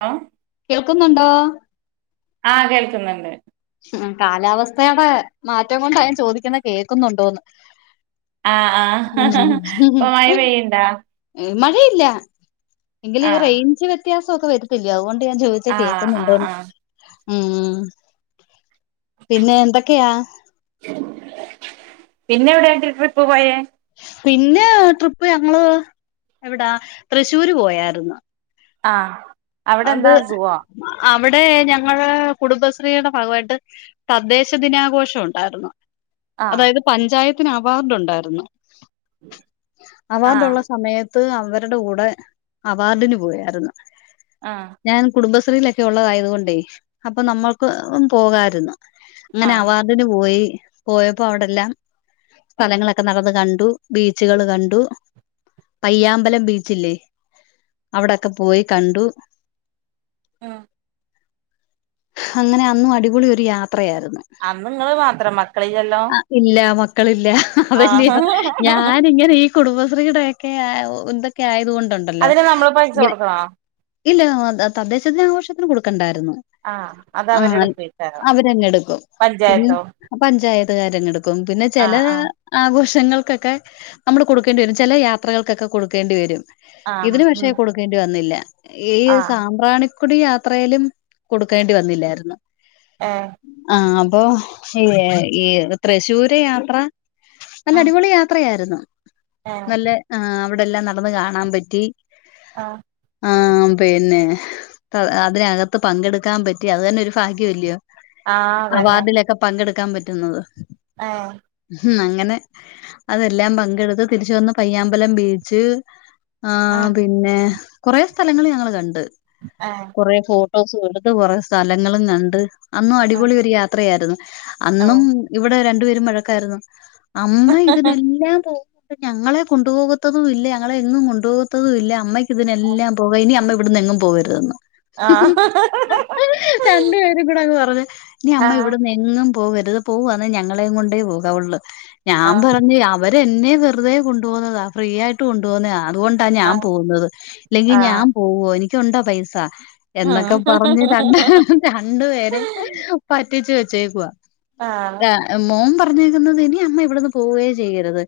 Law കേൾക്കുന്നുണ്ടോ ആഹ് കേൾക്ക്ന്ന്ണ്ട് ഉം കാലാവസ്ഥേടെ മാറ്റം കൊണ്ടാ ഞാൻ ചോദിക്കുന്നെ കേക്കുന്നുണ്ടോന്ന് ആഹ് ആഹ് ഇപ്പൊ മയ പെയ്യ്ൺണ്ടാ ഈ മഴയില്ലാ എങ്കിലും ഈ ആഹ് റേയ്ഞ്ച് വെത്യാസൊക്കെ വെരും ഇല്ലാ അത്കൊണ്ട് ഞാൻ ചോയിച്ചയാ ആഹ് ആഹ് കേക്കുന്നുണ്ടോന്ന് ആഹ് ഉം പിന്നെ എന്തക്കെയാ പിന്നെ എവ്ടെയാ ട്രിപ്പിപ്പൊ പോയേ പിന്നെ ട്രിപ്പ് ഞങ്ങള് എവിടാ തൃശ്ശൂര് പോയാരുന്ന് ആഹ് അവിടെ അത് എന്താ സുഖോ അഹ് അവിടെ ഞങ്ങള് കുടുംബശ്രീടെ ഭാഗവായിട്ട് തദ്ദേശദിനാഘോഷം ഒണ്ടാര്ന്ന് ആഹ് അതായത് പഞ്ചായത്തിന് അവാർഡൊണ്ടാര്ന്ന് ആഹ് അവാർഡൊള്ള സമയത്ത് ത്ത് അവര്ടെ കൂടെ അവാർഡിന് പോയാരുന്ന് ആഹ് ഞാൻ കുടുംബശ്രീലെക്കെ ഒള്ളതായതുകൊണ്ടേ അപ്പം നമ്മൾക്ക് പോകാരുന്ന് അങ്ങനെ ആഹ് അവാർഡിന് പോയി പോയപ്പോ അവടെല്ലാം സ്ഥലങ്ങളക്കെ നടന്ന് കണ്ടു ബീച്ച്കള് കണ്ടു പയ്യാമ്പലം ബീച്ചില്ലേ അവിടക്കെ പോയി കണ്ടു ആഹ് അങ്ങനെ അന്നും അടിപൊളി ഒര് യാത്രയാര്ന്ന് അന്ന്ങ്ങള് മാത്രം മക്കളില്ലല്ലോ ഇല്ല മക്കളില്ല ആഹ് അതല്ലയോ ഞാനിങ്ങനീ കുടുംബശ്രീടെക്കെ ആഹ് ഊ എന്തൊക്കെ ആയതുകൊണ്ടൊണ്ടല്ലോ അതിന് നമ്മള് പൈസ കൊട്ക്കണോ ഇല്ലാ തതദ്ദേശദിനാഘോഷത്തിന് കൊടുക്കണ്ടാരുന്നു ആഹ് അത് ആഹ് അവരുടെ പോയിക്കാരോ അവരങ്ങെടുക്കും പിന്നെ പഞ്ചായത്തോ പഞ്ചായത്ത്കാരങ്ങെടുക്കും പിന്നെ ആഹ് ചെലാ ആഹ് ആഘോഷങ്ങൾക്കക്കെ നമ്മള് കൊടുക്കേണ്ടി വരും ചെല യാത്രകൾക്കക്കെ കൊടുക്കേണ്ടി വരും ആഹ് ഇതിന് ഉം പക്ഷേ കൊടുക്കേണ്ടി വന്നില്ല ഈ ആഹ് സാമ്പ്രാണി കൊടി യാത്രേലും കൊടുക്കേണ്ടി വന്നില്ലാര്ന്ന് ഏഹ് ആഹ് അപ്പൊ ഏഹ് ഈ തൃശ്ശൂര് യാത്രാ ഉം നല്ലടിപൊളി യാത്രയാരുന്നു ഏഹ് നല്ല ആഹ് അവിടെല്ലാം നടന്ന്കാണാൻ പറ്റി ആഹ് ആം പിന്നെ അഹ് അതിനകത്ത് പങ്കെടുക്കാൻ പറ്റി അത് തന്നെ ഒരു ഭാഗ്യവല്ല്യോ ആഹ് അതന്നെ അവാർഡിലക്കെ പങ്കെടുക്കാൻ പറ്റുന്നത് ആഹ് ഹും അങ്ങനെ അതെല്ലാം പങ്കെടുത്ത് തിരിച്ച് വന്ന് പയ്യാമ്പലം ബീച്ച് ആഹ് പിന്നെ കൊറേ സ്ഥലങ്ങള് ഞങ്ങള് കണ്ട് ഏഹ് കൊറേ ഫോട്ടോസുമെടുത്ത് കൊറെ സ്ഥലങ്ങളും കണ്ട് അന്നും ഉം അടിപൊളിയൊരു യാത്രയാര്ന്ന് അന്നും ഇവിടെ രണ്ടു പേരും വഴക്കാരുന്നു അമ്മയിതിനെല്ലാം പോവും ന്ന്ട്ട് ഞങ്ങളെ കൊണ്ടുപോകത്തതുവില്ല ഞങ്ങളെയെങ്ങും കൊണ്ടുപോകത്തതുവില്ല അമ്മയ്ക്ക്‌ ഓഹ് എല്ലാം പോവേയ്നി അമ്മ ഇവിട്ന്നെങ്ങും പോകരുതെന്ന് ആഹ് രണ്ടുപേരുംകൂടങ്ങ് പറഞ്ഞ് ഇനിയമ്മ ആഹ് ഇവിടുന്നെങ്ങ് എങ്ങും പോവരുത് പോവാണേ ഞങ്ങളേം കൊണ്ടേ പോകാ വൊള്ളൂ ഞാ ആഹ് പറഞ്ഞു അ അവരെന്നെ വെർതെ കൊണ്ടുപോവുന്നതാ ഫ്രീയായിട്ടുകൊണ്ടു പോകുന്നാ അതുകൊണ്ടാ ഞാ ആഹ് പോവുന്നത് ഇഞ് ഞാ ആഹ് പോവ്വോ എനിക്കുണ്ടോപൈസാ ഉം എന്നൊക്കെ പറഞ്ഞ് രണ്ടു രണ്ടു പേരിം പറ്റിച്ചുവെച്ചേക്കുവാ ആഹ് മോം പറഞ്ഞേക്കുന്നത് ഇനി അമ്മയിവിടുന്ന് പോവ്വേ ചെയ്യരുത്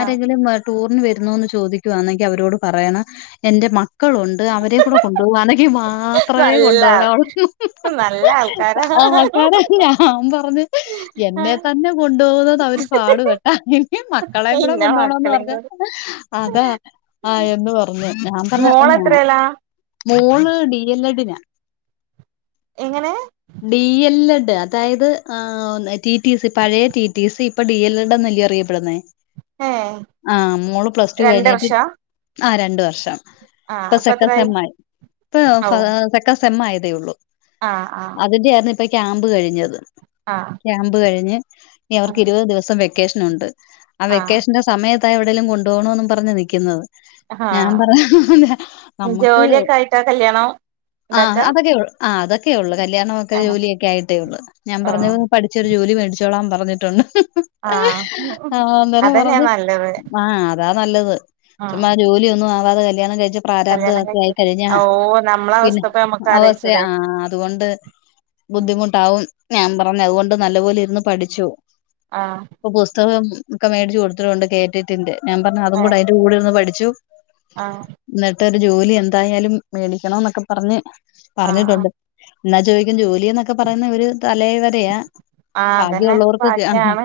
ആഹ് വ ടൂറിനുവരുന്നോന്നു ചോദിക്കുവാണെങ്കി അവരോടുപറയണം എന്റെ മക്കളുണ്ട് അവരെ കൂടെകൊണ്ടു പോവാണെങ്കി മാ മാത്രവേ നല്ല കൊണ്ടുപോകാ വൊള്ളെന്നു നല്ല ആൾക്കാരാ അവസാനം ഞാ പറഞ്ഞു എന്നെതന്നെ കൊണ്ടുപോവുന്നത് അവര് പാടുപെട്ടാ ഇനി മക്കളേം കൂടി ഇന്ന കൊണ്ടു പോണോന്നു മക്കളും പറഞ്ഞാ കൂടി അതാ ആഹ് എന്നുപറഞ്ഞു ഞാൻ പറഞ്ഞപ്പം ഞാ മോളെത്രേലാ മോള് ഡി എല്ല് എ ഡിനാ എങ്ങനെ ഡി എല്ല് എഡ് അതായത് ടി ടി സി പഴയ ടി ടി സി ഇപ്പ ഡി എല്ല് എഡ് എന്നല്ലേ അറിയപ്പെടുന്നേ ഏഹ് ആഹ്‌ മോള് പ്ലസ്ടു രണ്ട് കഴിഞ്ഞീട്ട് വർഷാ ആഹ് രണ്ട്‌വർഷം ആഹ് ഇപ്പ അപ്പൊ സെക്കൻ എത്രായി സെമ്മായി ഇപ്പ ഓ ഫ സെക്കൻ സെമ്മായതേയൊള്ളൂ ആഹ് ആഹ് അതിന്റെയാര്ന്ന് ഇപ്പ ക്യാമ്പ്കഴിഞ്ഞത് ആഹ് ക്യാബ് കഴിഞ് ഇനിഅവർക്ക് ഇരുവതു ദിവസം വെക്കേഷ്നുണ്ട് ആ ആഹ് വെക്കേഷ്ന്റെ സ സമയത്താ എവെടേലും കൊണ്ടു പോണോന്നും പറഞ് നിക്ക്ന്നത് ആഹ് നമ്മക്ക് ജോലിയൊക്കെ ആയിട്ടാ കല്യാണം ആഹ് ഇണ്ടാക്കാ അതൊക്കെയൊ ആഹ് അതൊക്കെയൊള്ളൂ കല്യാണമൊക്കെ ജോലിയൊക്കെയായിട്ടേയെള്ളൂ ഞാ ഓ പറഞ്ഞത് പഠിച്ചൊരു ജോലി മേടിച്ചോളാ പറഞ്ഞിട്ടുണ്ട് ആഹ് ആഹ് അന്നേരം അതന്നെയാ പറഞ് നല്ലത് ആഹ് അതാ ഉം നല്ലത്ചുമ്മാ ജോലിയൊന്നുമാവാതെ കല്യാണം കഴിച്ച പ്രാരാബ്ധ കല്യാണം വൊക്കെയായി കഴിച്ചിട്ട് കഴിഞ്ഞാ ഓ നമ്മള പിന്നെ അവസ്ഥപ്പ നമ്മക്ക് അവസ്ഥയാ ആലോചിച്ചൂടെ ആഹ് അത്കൊണ്ട് ബുദ്ധിമുട്ടാവും ഞാ പറഞ്ഞു അതുകൊണ്ടു നല്ലപോലെഇരുന്ന് പഠിച്ചു ആഹ് ഇപ്പ പുസ്തകം ക്ക മേടിച്ചുകൊടുത്തിട്ടുണ്ട് കേറ്റേട്ടിന്റെ ഞാൻ പറഞ്ഞു അതുംകൂടെ ഏഹ് അതിന്റെ കൂടെയിരുന്ന് പഠിച്ചു ആഹ് ന്ന്ട്ട് ഒരു ജോലി എന്തായാലും മേടിക്കണോനൊക്ക പറഞ്ഞ് ആഹ് ആഹ് പറഞ്ഞിട്ടുണ്ട് ന്നാ ചോയിക്കും ജോലിന്നൊക്കെ പറയുന്ന ഒരു തലേവരയാ ആഹ് അതന്നെ ഭാഗ്യവുള്ളവർക്ക് കി ആഹ് ഭാഗ്യാണ്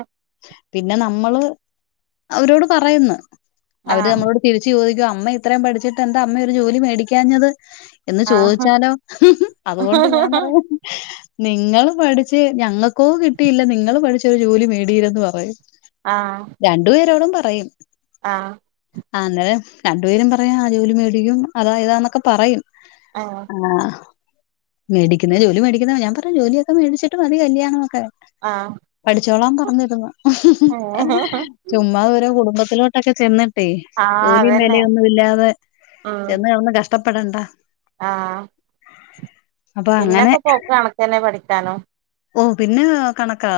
പിന്നെ നമ്മള്‌ അവരോടു പറയുന്ന് അവര് ആഹ് നമ്മളോട് തിരിച്ചു ചോദിക്കും അമ്മയിത്രം പഠിച്ചിട്ടെന്താ അമ്മയൊരു ജോലി മേടിക്കാഞ്ഞത് എന്ന് ആഹ് ചോയിച്ചാലോ അത്കൊണ്ട് ഞാൻ പറയും നിങ്ങള് പഠിച്ച് ഞങ്ങക്കോ കിട്ടിയില്ല നിങ്ങള് പഠിച്ച് ഒരു ജോലി മേടിയില്ലന്ന് പറയും ആഹ് രണ്ടു പേരോടും പറയും ആഹ് അന്നേരം രണ്ട് പേരും പറയും ആ ജോലി മേടിക്കും അതാ ഇതാന്നൊക്ക പറയും ആഹ് ആഹ് മേടിക്കുന്ന ജോലി മേടിക്കുന്ന ഞാൻ പറയും ജോലിയൊക്കെ മേടിച്ചിട്ട് മതി കല്യാണം ഓക്കെ ആഹ്‌. പഠിച്ചോളാം പറഞ്ഞിരുന്നു. ഏഹ്‌ ചുമ്മാ ഓരോ കുടുംബത്തിലോട്ടൊക്കെ ചെന്ന്ട്ടേയ് ജോലിയും അതന്നെ വേലയൊന്നും ഇല്ലാ ചെന്ന് കേടന്ന് കഷ്ട്ടപ്പെടണ്ടാ. ആഹ്‌. [inaudible] അങ്ങനെ പിന്നൊക്കെ പോക്ക് കണക്കന്നെ പഠിക്കാനും. ഓഹ്‌ പിന്നെ കണക്കാ.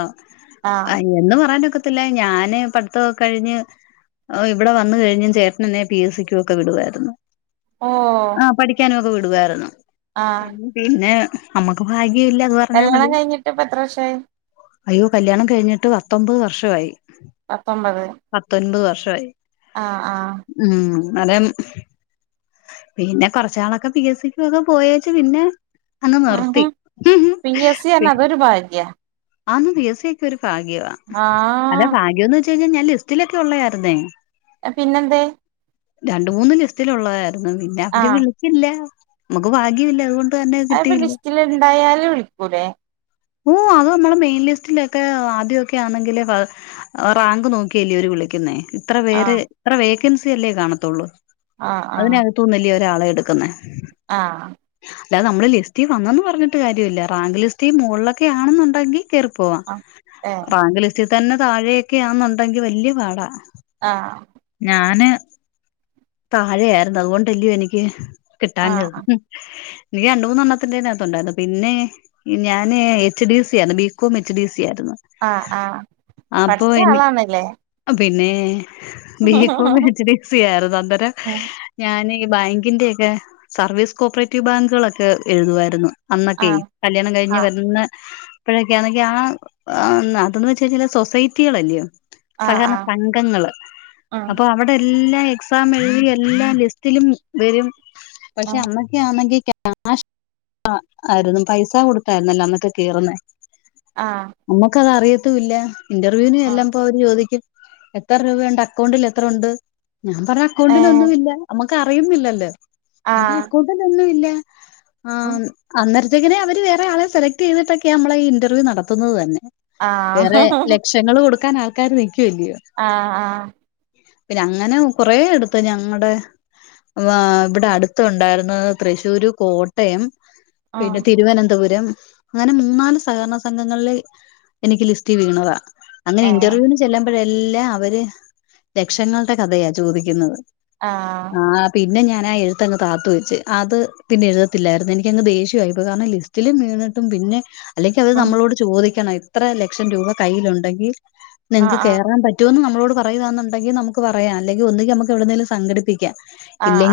ആഹ്‌. എന്ന് പറയാൻ ഒക്കത്തില്ല, ഞാന് പഠിത്ത ഒക്കെ കഴിഞ്ഞ് ഓ ഇവടെ വന്ന് കഴിഞ്ഞ് ചേട്ട നേന്നേ പി. എ. എസ്സിക്കൊ ക്കൊ വിടുവായിരുന്നു, ഓ ആഹ്‌ പഠിക്കാനൊക്കെ വിടുവായിരുന്നു. ആഹ് പിന്നെ അമ്മക്ക് ഭാഗ്യയില്ല. കല്യാണം കഴിഞ്ഞിട്ട് ഇപ്പൊ എത്ര വർഷായി? അയ്യോ കല്യാണം കഴിഞ്ഞിട്ട് പത്തൊമ്പത് വർഷവായി. പത്തൊമ്പത് പത്തൊൻപത് വർഷായി. ആഹ്‌ ആഹ്‌. ഉം. പിന്നെ കൊർച്ച് നാളൊക്കെ പി. എസ്. സിക്ക് ഒക്കെ പോയേച്ച് പിന്നെ അങ്ങ് നിർത്തി ആഹ് എസ് സി പി പറഞ്ഞ അതൊരു ഭാഗ്യ ആന്ന് പി. എസ്. സി ഒക്ക ഒരു ഭാഗ്യവാ, അല്ല ആഹ് ഭാഗ്യം എന്ന് വെച്ച് കഴിഞ്ഞാ ഞാൻ ലിസ്റ്റിലൊക്കെ ഉള്ളയാരുന്നേ. പിന്നെന്തേ? രണ്ട് മൂന്ന് ലിസ്റ്റിൽ ഉള്ളതായിരുന്നു പിന്നെ അവര് ആഹ് വിളിച്ചില്ല നമ്മുക്ക് ഭാഗ്യല്ല അതുകൊ അയ് അപ്പൊ ലിസ്റ്റില് ണ്ടായാല് വിളിക്കൂലേ? ഓഹ്‌ അത് മ്മളെ മെയിൻ ലിസ്റ്റിലൊക്കെ ആദ്യക്കെ ആണെങ്കിലെ വ റാങ്ക് നോക്കിയല്ലേ അവര് വിളിക്കുന്നേ. ഇത്ര പേര് ആഹ് ത്ര വേക്കൻസി അല്ലേ കാണതൊള്ളൂ ആഹ് അതിനക തുന്നല്ലേ ഒരാളെ എടുക്കുന്നെ. ആഹ്‌. അല്ലാതെ നമ്മള് ലിസ്റ്റി വന്ന ന്ന് പറഞ്ഞിട്ട് കാര്യല്ല റാങ്ക് ലിസ്റ്റി മുകൾലൊക്കെ ആണെന്നുണ്ടെങ്കി കേറിപ്പോവാം, ആഹ് ഏഹ് റാങ്ക് ലിസ്റ്റിൽ തന്നെ താഴെയൊക്കെയാണെന്നുണ്ടെങ്കി വല്ല്യയ പാടാ. ആഹ്‌. ഞാന് താഴെ ആരുന്നു അതുകൊണ്ടല്ല്യയോ എനിക്ക് കിട്ടാഞ്ഞത്. ആഹ് നീ രണ്ട് മൂന്നെണ്ണത്തിന്റെ തിനകത്ത് ഉണ്ടായിരുന്നു പിന്നെ ഞാന് എച്ച്. ഡി. സി ആണ് ബികോം എച്ച്. ഡി. സി ആയിരുന്നു. ആഹ്‌ ആഹ്‌ പഠിച്ച ആളാണല്ലേ. ഓ പിന്നെ ബീക്കോം എച്. ഡി. സി ആയിരുന്നു അന്നേരം ഉം ഞാനെയ് ബാങ്കിന്റെ ഒക്കെ സർവീസ് കോഓപ്പറേറ്റീവ് ബാങ്കുകളൊക്കെ എഴുതുവായിരുന്നു. അന്നൊക്കെ ആഹ് കല്യാണം കഴിഞ്ഞ് ആഹ് വരുന്ന ഇപ്പോഴൊക്കെയാണെങ്കി ആഹ്‌ അതെന്ന് വെച് കഴിഞ്ഞാല് സൊസൈറ്റികളല്ലിയോ. ആഹ് സഹകരണ ആഹ് സംഘങ്ങള് ഉം അപ്പൊ അവടെ എല്ലാ എക്സാം എഴ്തി എല്ലാ ലിസ്റ്റിലും വരും പക്ഷെ ഉം അമ്മ ആണെങ്കി ക്യാഷ് [unintelligible] ആയിരുന്നു പൈസ കൊടുത്തായിരുന്നല്ലോ അന്നൊക്കെ കേറുന്നേ. ആഹ് നമ്മുക്ക് അത് അറിയത്തും ഇല്ല ഇന്റർവ്യൂന് ഉം ചെല്ലുമ്പോ ചോദിക്കും. എത്ര രൂപ ഉണ്ട്? അക്കൗണ്ടിൽ എത്ര ഉണ്ട്? ഞാൻ പറഞ്ഞ അക്കൗണ്ടില് ഏഹ് ഒന്നും ഇല്ല. നമ്മക്ക് അറിയുന്നില്ലല്ലോ. അപ്പോ ആഹ് അക്കൗണ്ടിലൊന്നുംല്ല. ഉം ആഹ് അന്നേരത്തെക്കന്നേ അവര് വേറെ ആളെ സെലക്ട് ചെയ്തിട്ടൊക്കെയാ നമ്മളെ ഈ ഇന്റർവ്യൂ നടത്തുന്നത് തന്നെ ആഹ് വേറെ ലക്ഷങ്ങള് കൊടുക്കാൻ ആൾക്കാര് നിക്കുവല്ലയോ ആഹ് ആഹ് അങ്ങനെ കൊറെ എടുത്ത് ഞങ്ങളടെ വാ ഇവടെ അടുത്ത ഉണ്ടായിരുന്നത് തൃശ്ശൂര്, കോട്ടയം ഉം പിന്നെ തിരുവനന്തപുരം അങ്ങനെ മൂന്നാല് സഹകരണ സംഘങ്ങളില് എനിക്ക് ലിസ്റ്റ് വീണതാ. അങ്ങനെ ഏഹ് ഇന്റർവ്യൂന് ചെല്ലുമ്പഴെല്ലാം അവര് ലക്ഷങ്ങളുടെ കഥയാ ചോദിക്കുന്നത് ആഹ് ആഹ് പിന്നെ ഞാൻ ആ എഴുത്ത്ങ്ങ് താത്തു വെച്ച്. അത് പിന്നെ എഴുതത്തില്ലായിരുന്നു. എനിക്കങ്ങ് ദേഷ്യവായി ഇപ്പ കാരണം ലി റ്റില് മീണിട്ടും പിന്നെ ക്കത് ഉം നമ്മളോട് ചോദിക്കണം ഇത്ര ലക്ഷം രൂപ കയ്ലുണ്ടെങ്കി നിങ്ങക്ക് ആഹ് ആഹ് കേറാൻ പ റ്റൂന്ന് നമ്മളോട് പറയുവാന്നുണ്ടെങ്കി നമുക്ക് പറയാ. അല്ലെങ്കി ഒന്നുങ്കി നമുക്ക് എവിടുന്നേലും സംഘടിപ്പിക്കാ.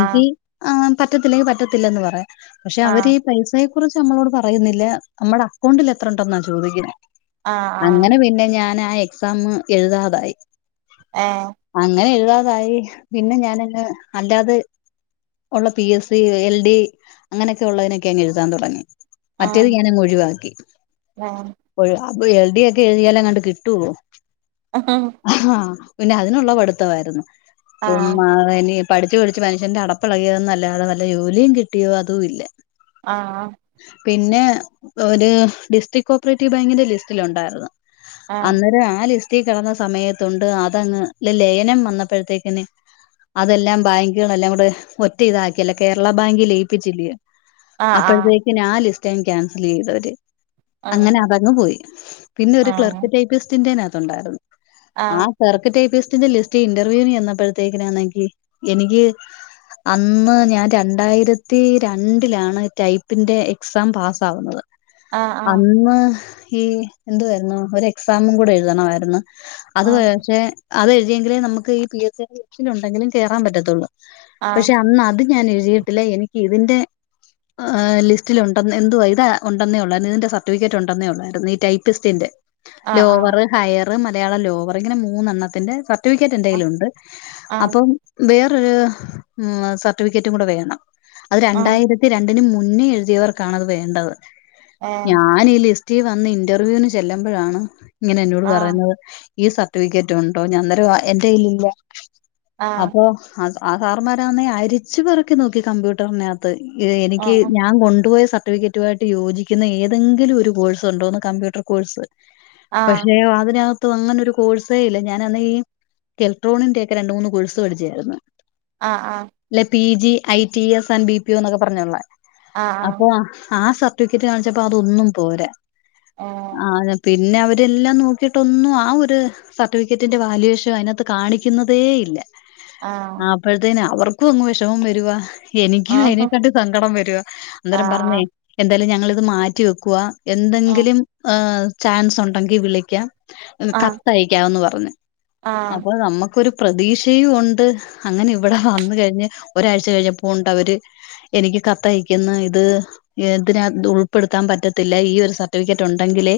ആഹ് ആഹ് പറ്റത്തില്ലെങ്കി പറ്റത്തില്ലന്ന് പറയാ പക്ഷേ അവര് ആഹ് പൈസയെ കുറിച്ച് നമ്മളോട് പറയുന്നില്ല. നമ്മടെ അക്കൗണ്ടിൽ എത്ര ഉണ്ടന്നാ ചോദിക്കണേ ആഹ് ആഹ് ആഹ് അങ്ങനെ പിന്നെ ഞാനാ എക്സാമ് എഴുതാതായി ആഹ് അങ്ങനെ എഴുതാതായി പിന്നെ ഞാനങ്ങ് അല്ലാത് ഉള്ള P S C, L D അങ്ങനെയൊക്കെ ഉള്ളതിനൊക്കെ അങ്ങ് എഴുതാൻ തൊടങ്ങി മറ്റേത് ഉം ഞാനങ്ങ് ഒഴിവാക്കി ഏഹ് അപ്പോഴ് എൽ ഡി ഒക്കെ എഴുതിയാല് അങ്ങട് കിട്ടുവോ ആഹ് അഹ് ആഹ് പിന്നെ അതിനുള്ള പഠിത്തവായിരുന്നു. ആഹ് ചുമ്മാ അവനി പഠിച്ച് പഠിച്ച് മനുഷ്യന്റെ അടപ്പിളകിയതെന്നല്ലാതെ വല്ല ജോലിം കിട്ടിയോ അതും ഇല്ല. ആഹ് പിന്നെ ഒര് ഡിസ്ട്രിക്ട് കോപ്പറേറ്റീവ് ബാങ്കിന്റെ ലിസ്റ്റില് ഒണ്ടായിരുന്നു ആഹ് അന്നേരം ആ ലിസ്റ്റി കിടന്ന സമയത്തുണ്ട് അതങ്ങ് ലലേ നം വന്നപ്പോഴത്തേക്കിന് അതെല്ലാം ബാങ്കുകളെല്ലാം കൂടെ ഒറ്റ ഇതാക്കിയല്ല കേരള ബാങ്കി ലയിപ്പിച്ചില്ല്യോ? ആഹ് ആഹ് അപ്പഴത്തേക്കിന് ആ ലിസ്റ്റ് അങ്ങ് ക്യാൻസലീതവര് ഉം അങ്ങനെ അതങ്ങ് പോയി. പിന്നെ ഒരു ആഹ് ക്ലർക്ക് ടൈപ്പിസ്റ്റിൻറേനകത്ത് ഉണ്ടായിരുന്നു. ആ ആഹ് കെർക്ക് ടൈപ്പിസ്റ്റിന്റെ ലിസ് റ്റ് ഇന്റർവ്യൂന് ചെന്നപ്പോഴത്തേക്കിനാണെങ്കി എനിക്ക് അന്ന് ഞാൻ രണ്ടായിരത്തി രണ്ടിലാണ് ടൈപ്പിന്റെ എക്സാം പാസ് ആവുന്നത്. ആഹ് അന്ന് ഈ എന്തുവായിരുന്നു? ഒരു എക്സാമും കൂടെ എഴുതണമായിരുന്നു. അത് ആഹ് വരെ അത് എങ്കിലെ നമ്മക്ക് ഈ പി എസ് സി ടെ ലിസ്റ്റിലുണ്ടെങ്കിലും കേറാൻ പറ്റത്തൊള്ളൂ. ആഹ് പക്ഷേ അന്ന് അത് ഞാൻ എഴുതിയിട്ടില്ല. എനിക്ക് ഇതിന്റെ അഹ് ലിസ്റ്റിലുണ്ടന്ന് എന്തുവാ ഇതാ ഒണ്ടെന്നേ ഒള്ളായിരുന്നു. ഇതിന്റെ സർട്ടിഫിക്കറ്റ് ഒണ്ടെന്നേ ഒള്ളായിരുന്നു. ഈ ടൈപിസ്റ്റിന്റെ ആഹ് ലോവറ് ഹയറ് മലയാളം ലോവർ ഇങ്ങനെ മൂന്നെണ്ണത്തിന്റെ സ ർട്ടിഫിക്കറ്റ് എന്റെ ആഹ് കയ്യിലുണ്ട്. ആഹ് ആഹ് അപ്പം വേറൊരു ഏഹ് സർട്ടിഫിക്കറ്റും കൂടെ വേണം അത് ആഹ് രണ്ടായിരത്തി രണ്ടിന് മുന്നേ എഴുതിയവർക്കാണത് വേണ്ടത് ഏഹ് ഞാന് ഇ ലിസ് റ്റി വന്ന് ഇന്റർവ്യൂവിന് ചെല്ലുമ്പോഴാണ് ഇങ്ങനെ എന്നോട് ആഹ് പറയുന്നത് ഈ സർട്ടിഫിക്കറ്റ് ഉണ്ടോ ഞാൻ അനേരം എന്റെ കയ്യില് ഇല്ല ആഹ് അപ്പൊ ആ സാറന്മാരാന്നെ അരിച്ചു പെറുക്കി നോക്കി കമ്പ്യൂട്ടറിനെക ത്ത് എനിക്ക് ആഹ് ഞാൻ കൊണ്ടുപോയ സർട്ടിഫിക്കറ്റ് റ്റുമായിട്ട് യോജിക്കുന്ന ഏതെങ്കിലും ഒരു കോഴ്സ് ഉണ്ടോന്ന് കമ്പ്യൂട്ടർ കോഴ്സ് ആഹ് പക്ഷെ അതിനകത് അങ്ങനെ ഒരു കോഴ്സേ ഇല്ല ഞാനന്ന് ഈ ഇലട്രോണിന്റെ ഒക്കെ രണ്ട് മൂന്ന് കോഴസ് പടിച്ചയായിരുന്നു ആഹ് ആഹ് അല്ലെ P G I T S and B പു എന്നൊക്കെ പറഞ്ഞോുള്ള. ആഹ് ആഹ് അപ്പൊ ആ സ സർട്ടിഫിക്കറ്റ് കാണിച്ചപ്പോ ഒനും പോരാ ആഹ് ആ പീ പിന്നെ അവരെല്ലാം നോക്കിയിട്ടൊന്നും ആ ഒരു സർട്ടിഫിക്കറ്റിന്റെ വാലുവേഷൻ അതിനകത്ത് കാണിക്കുന്നതേ ഇല്ല. ആഹ് അപ്പോഴത്തേന് അവർക്കും അങ്ങ് വിഷമം വരുവാ എനിക്കും ആഹ് ആഹ് അതിനെക്കാണ്ടിം സങ്കടം വരുവാ അന്നേരം പറഞ്ഞേ ആഹ് എന്തായാലും ഞങ്ങളിത് മാറ്റി വെക്കുക. എന്തെങ്കിലും ചാൻസ് ഉണ്ടെങ്കിൽ വിളിക്കാം ആഹ് കത്തയക്കാം എന്ന് പറഞ്ഞ് ആഹ് അപ്പൊ നമുക്കരു പ്രതീക്ഷയും ഉണ്ട്. അങ്ങനെ ഇവിടെ വന്ന് കഴിഞ്ഞ് ഒരാഴ്ച കഴിഞ്ഞപ്പോ ഉണ്ട് ഞവര്. എനിക്ക് കത്തയക്കുന്ന ഇത്. ഇതിനന്ത് ഉൾപ്പെടുത്താൻ പറ്റത്തില്ല ഈ ഒരു സർട്ടിഫിക്കറ്റ് ഉണ്ടെങ്കിലേ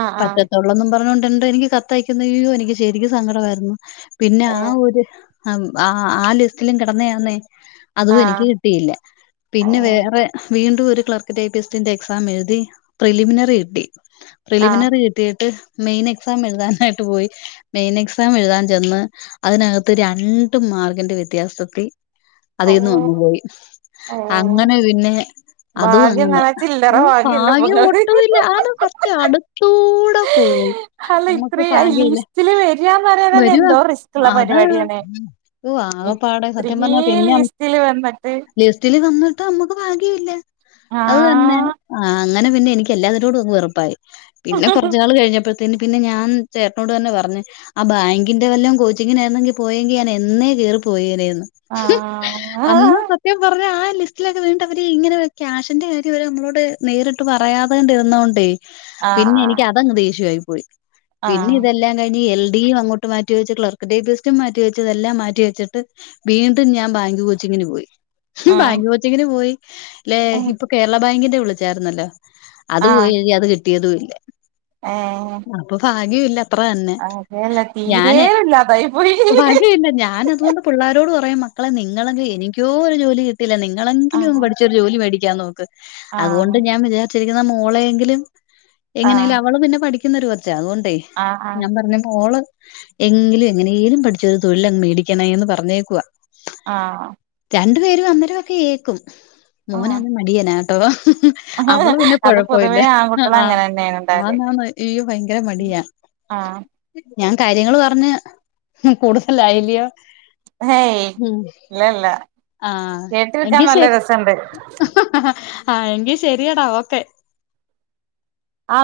ആഹ് ആഹ് പറ്റത്തുള്ളൊന്നും പറഞ്ഞൊണ്ട് എന്ത എനിക്ക് കത്തയക്കുന്ന്യോ എനിക്ക് ശരിക്കും സങ്കടമായിരുന്നു പിന്നെ ആ ഏഹ് ഒരു ആ ആ ലിസ്റ്റിലും കിടന്ന ആന്നേ അതും എനിക്ക് ആഹ് കിട്ടിയില്ല പിന്നെ ഏഹ് വേറെ വീണ്ടും ഒരു ക്ലർക്കി ഐ പി എസ്റ്റിന്റെ എക്സാം എഴുതി പ്രിലിമിനറി കിട്ടി. ആഹ് പ്രിലിമിനറി കിട്ടിയിട്ട് മെയിൻ എക്സാം എഴുതാനായിട്ട് പോയി. മെയിൻ എക്സാം എഴുതാൻ ചെന്ന് അതിനകത്ത് രണ്ടു മാർക്കിന്റെ വ്യത്യാസത്തിൽ. അതിൽന്ന് വന്നു ഓഹ് പോയി ഏഹ് അങ്ങനെ പിന്നെ. അതും ഭാഗ്യം ന്ന് അങ്ങന്ന് പറഞ്ഞാ ചില്ലറ ഒരു ഭാഗ്യല്ല ഇപ്പൊ ഭാഗ്യം ഇങ്ങക്ക് ഒട്ടും ഇല്ല അത് സത്യ അടുത്തൂടെ പോയി. അല്ല നമ്മക്ക് ഇത്രയും ഭാഗ്യം ഇല്ല. ലിസ്റ്റില് വരാന്ന് പറയാൻ തന്നെ വരുവാ എന്തോ റിസ്ക്ള്ള അതാണ് പരിപാടിയാണ് ഓ ആകപ്പാടെ സത്യം പറഞ്ഞാ പിന്നെ റ്റ്ല് വന്നിട്ട് ലിസ്റ്റില് വന്നിട്ട് നമ്മുക്ക് ഭാഗ്യ ഇല്ല ആ അത് തന്നെ. ആഹ് അങ്ങനെ പിന്നെ എനിക്ക് എല്ലാ വരോടും വെറുപ്പായി. പിന്നെ കുറച്ച് നാൾ കഴിഞ്ഞപ്പോ പിന്നെ പിന്നെ ഞൻ ചേട്ടനോട് തന്നെ പറഞ്ഞു പറഞ്ഞഞ് ആ ബാങ്കിന്റെ വല്ലോ കോച്ചിങ്ങിനെ ആണൊങ്കി പോയെങ്കിൽ ഞാൻ എന്നെ കേയറി പോയേനോ. ആഹ് ആഹ് ആ അന്ന് സത്യം പറഞ്ഞ ആ ലിസ്റ്റിലൊക്കെ വീണ്ട് അവര് ഇങ്ങനെ ക്യാഷിന്റെ കാര്യം അവര് നമ്മളോട്. നേരിട്ട് പറയാതണ്ടിരുന്നോണ്ടേ ആ പിന്നെ എനിക്ക് അതങ്ങ് ദേഷ്യമായി പോയി. ആ പിന്നെ ഇതൊം കിഞ്ഞ് എൽ ഡിയും അങ്ങോട്ട് മാറ്റിവ വെച്ച് ക്ലർക്ക് ഡഫീസ മാറ്റിവെച്ച് ഇതെല്ലാം മാറ്റിവച്ചിട്ട്. വീണ്ടും ഞാൻ ബാങ്ക് കൊച്ചിങ്ങിന് പോയി. ആ ബാങ്ക് കൊച്ചിങ്ങിന് പോയി ല്ലെ ഇപ്പൊ കേരള ബാങ്കിന്റെ വിളിച്ചായിരുന്നല്ലോ അത് പോയി നോക്കി അത് കിട്ടിയതും ഇല്ല ഏഹ് അപ്പൊ ഭാഗ്യം ഇല്ല അത്ര തന്നെ തീരെ ഞാന് ഇല്ലാതായി പോയി ഭാഗ്യ ഇല്ല ഞൻ അതുകൊണ്ട് പുള്ളാരരോട് പറയും മക്കളെ നിങ്ങളെങ്കിലും എനിക്കോ ഒരു ജോലി കിട്ടല്ല ആ നിങ്ങളെങ്കിലും പഠിച്ച ജോലി മേടിക്യാനോക്ക് ആ അതുകൊണ്ട് ഞാൻ വിജാര്ച്ചിരിക്കുന്ന മോളെങ്കിലും ആ എങ്ങനെങ്കിലു അവള് പിന്നെ പഠിക്യുന്നൊരു കൊച്ചാ അത്കൊണ്ടേയ് ആഹ് അഹ് പർഞ്ഞപ്പോള് എങ്കിലു എങ്ങനെലും പഠിച്ചൊരു തൊഴിലഅങ്ങ് മേടിക്യ നേന്ന് പറഞ്ഞേക്കുവാ ആഹ് രണ്ട് പേരും അന്നേരവൊക്കെ ഏക്കും ആ മോനന്ന് മടിയനാട്ടോ അവള് പിന്നെ അത് കൊഴപൊല്ല പൊതുവേ അഹ് ആൺകുട്ടികൾ ആഹ് അങ്ങനെ തന്നെയാണ് ഉണ്ടാവല് ആന്നാന്ന് ഈ ഭയങ്കര മടിയാ ആഹ് ഞാൻ കാര്യങ്ങള് പർഞ്ഞ് ഹും കൂടുതലായില്യോ ഹേയ് ല്ല ല്ല ആഹ് എങ്കി കേട്ടിരിക്കാൻനല്ല ശരി രസണ്ട് ആഹ് എങ്കി ശെരിയെടാ ഓക്കെ ആ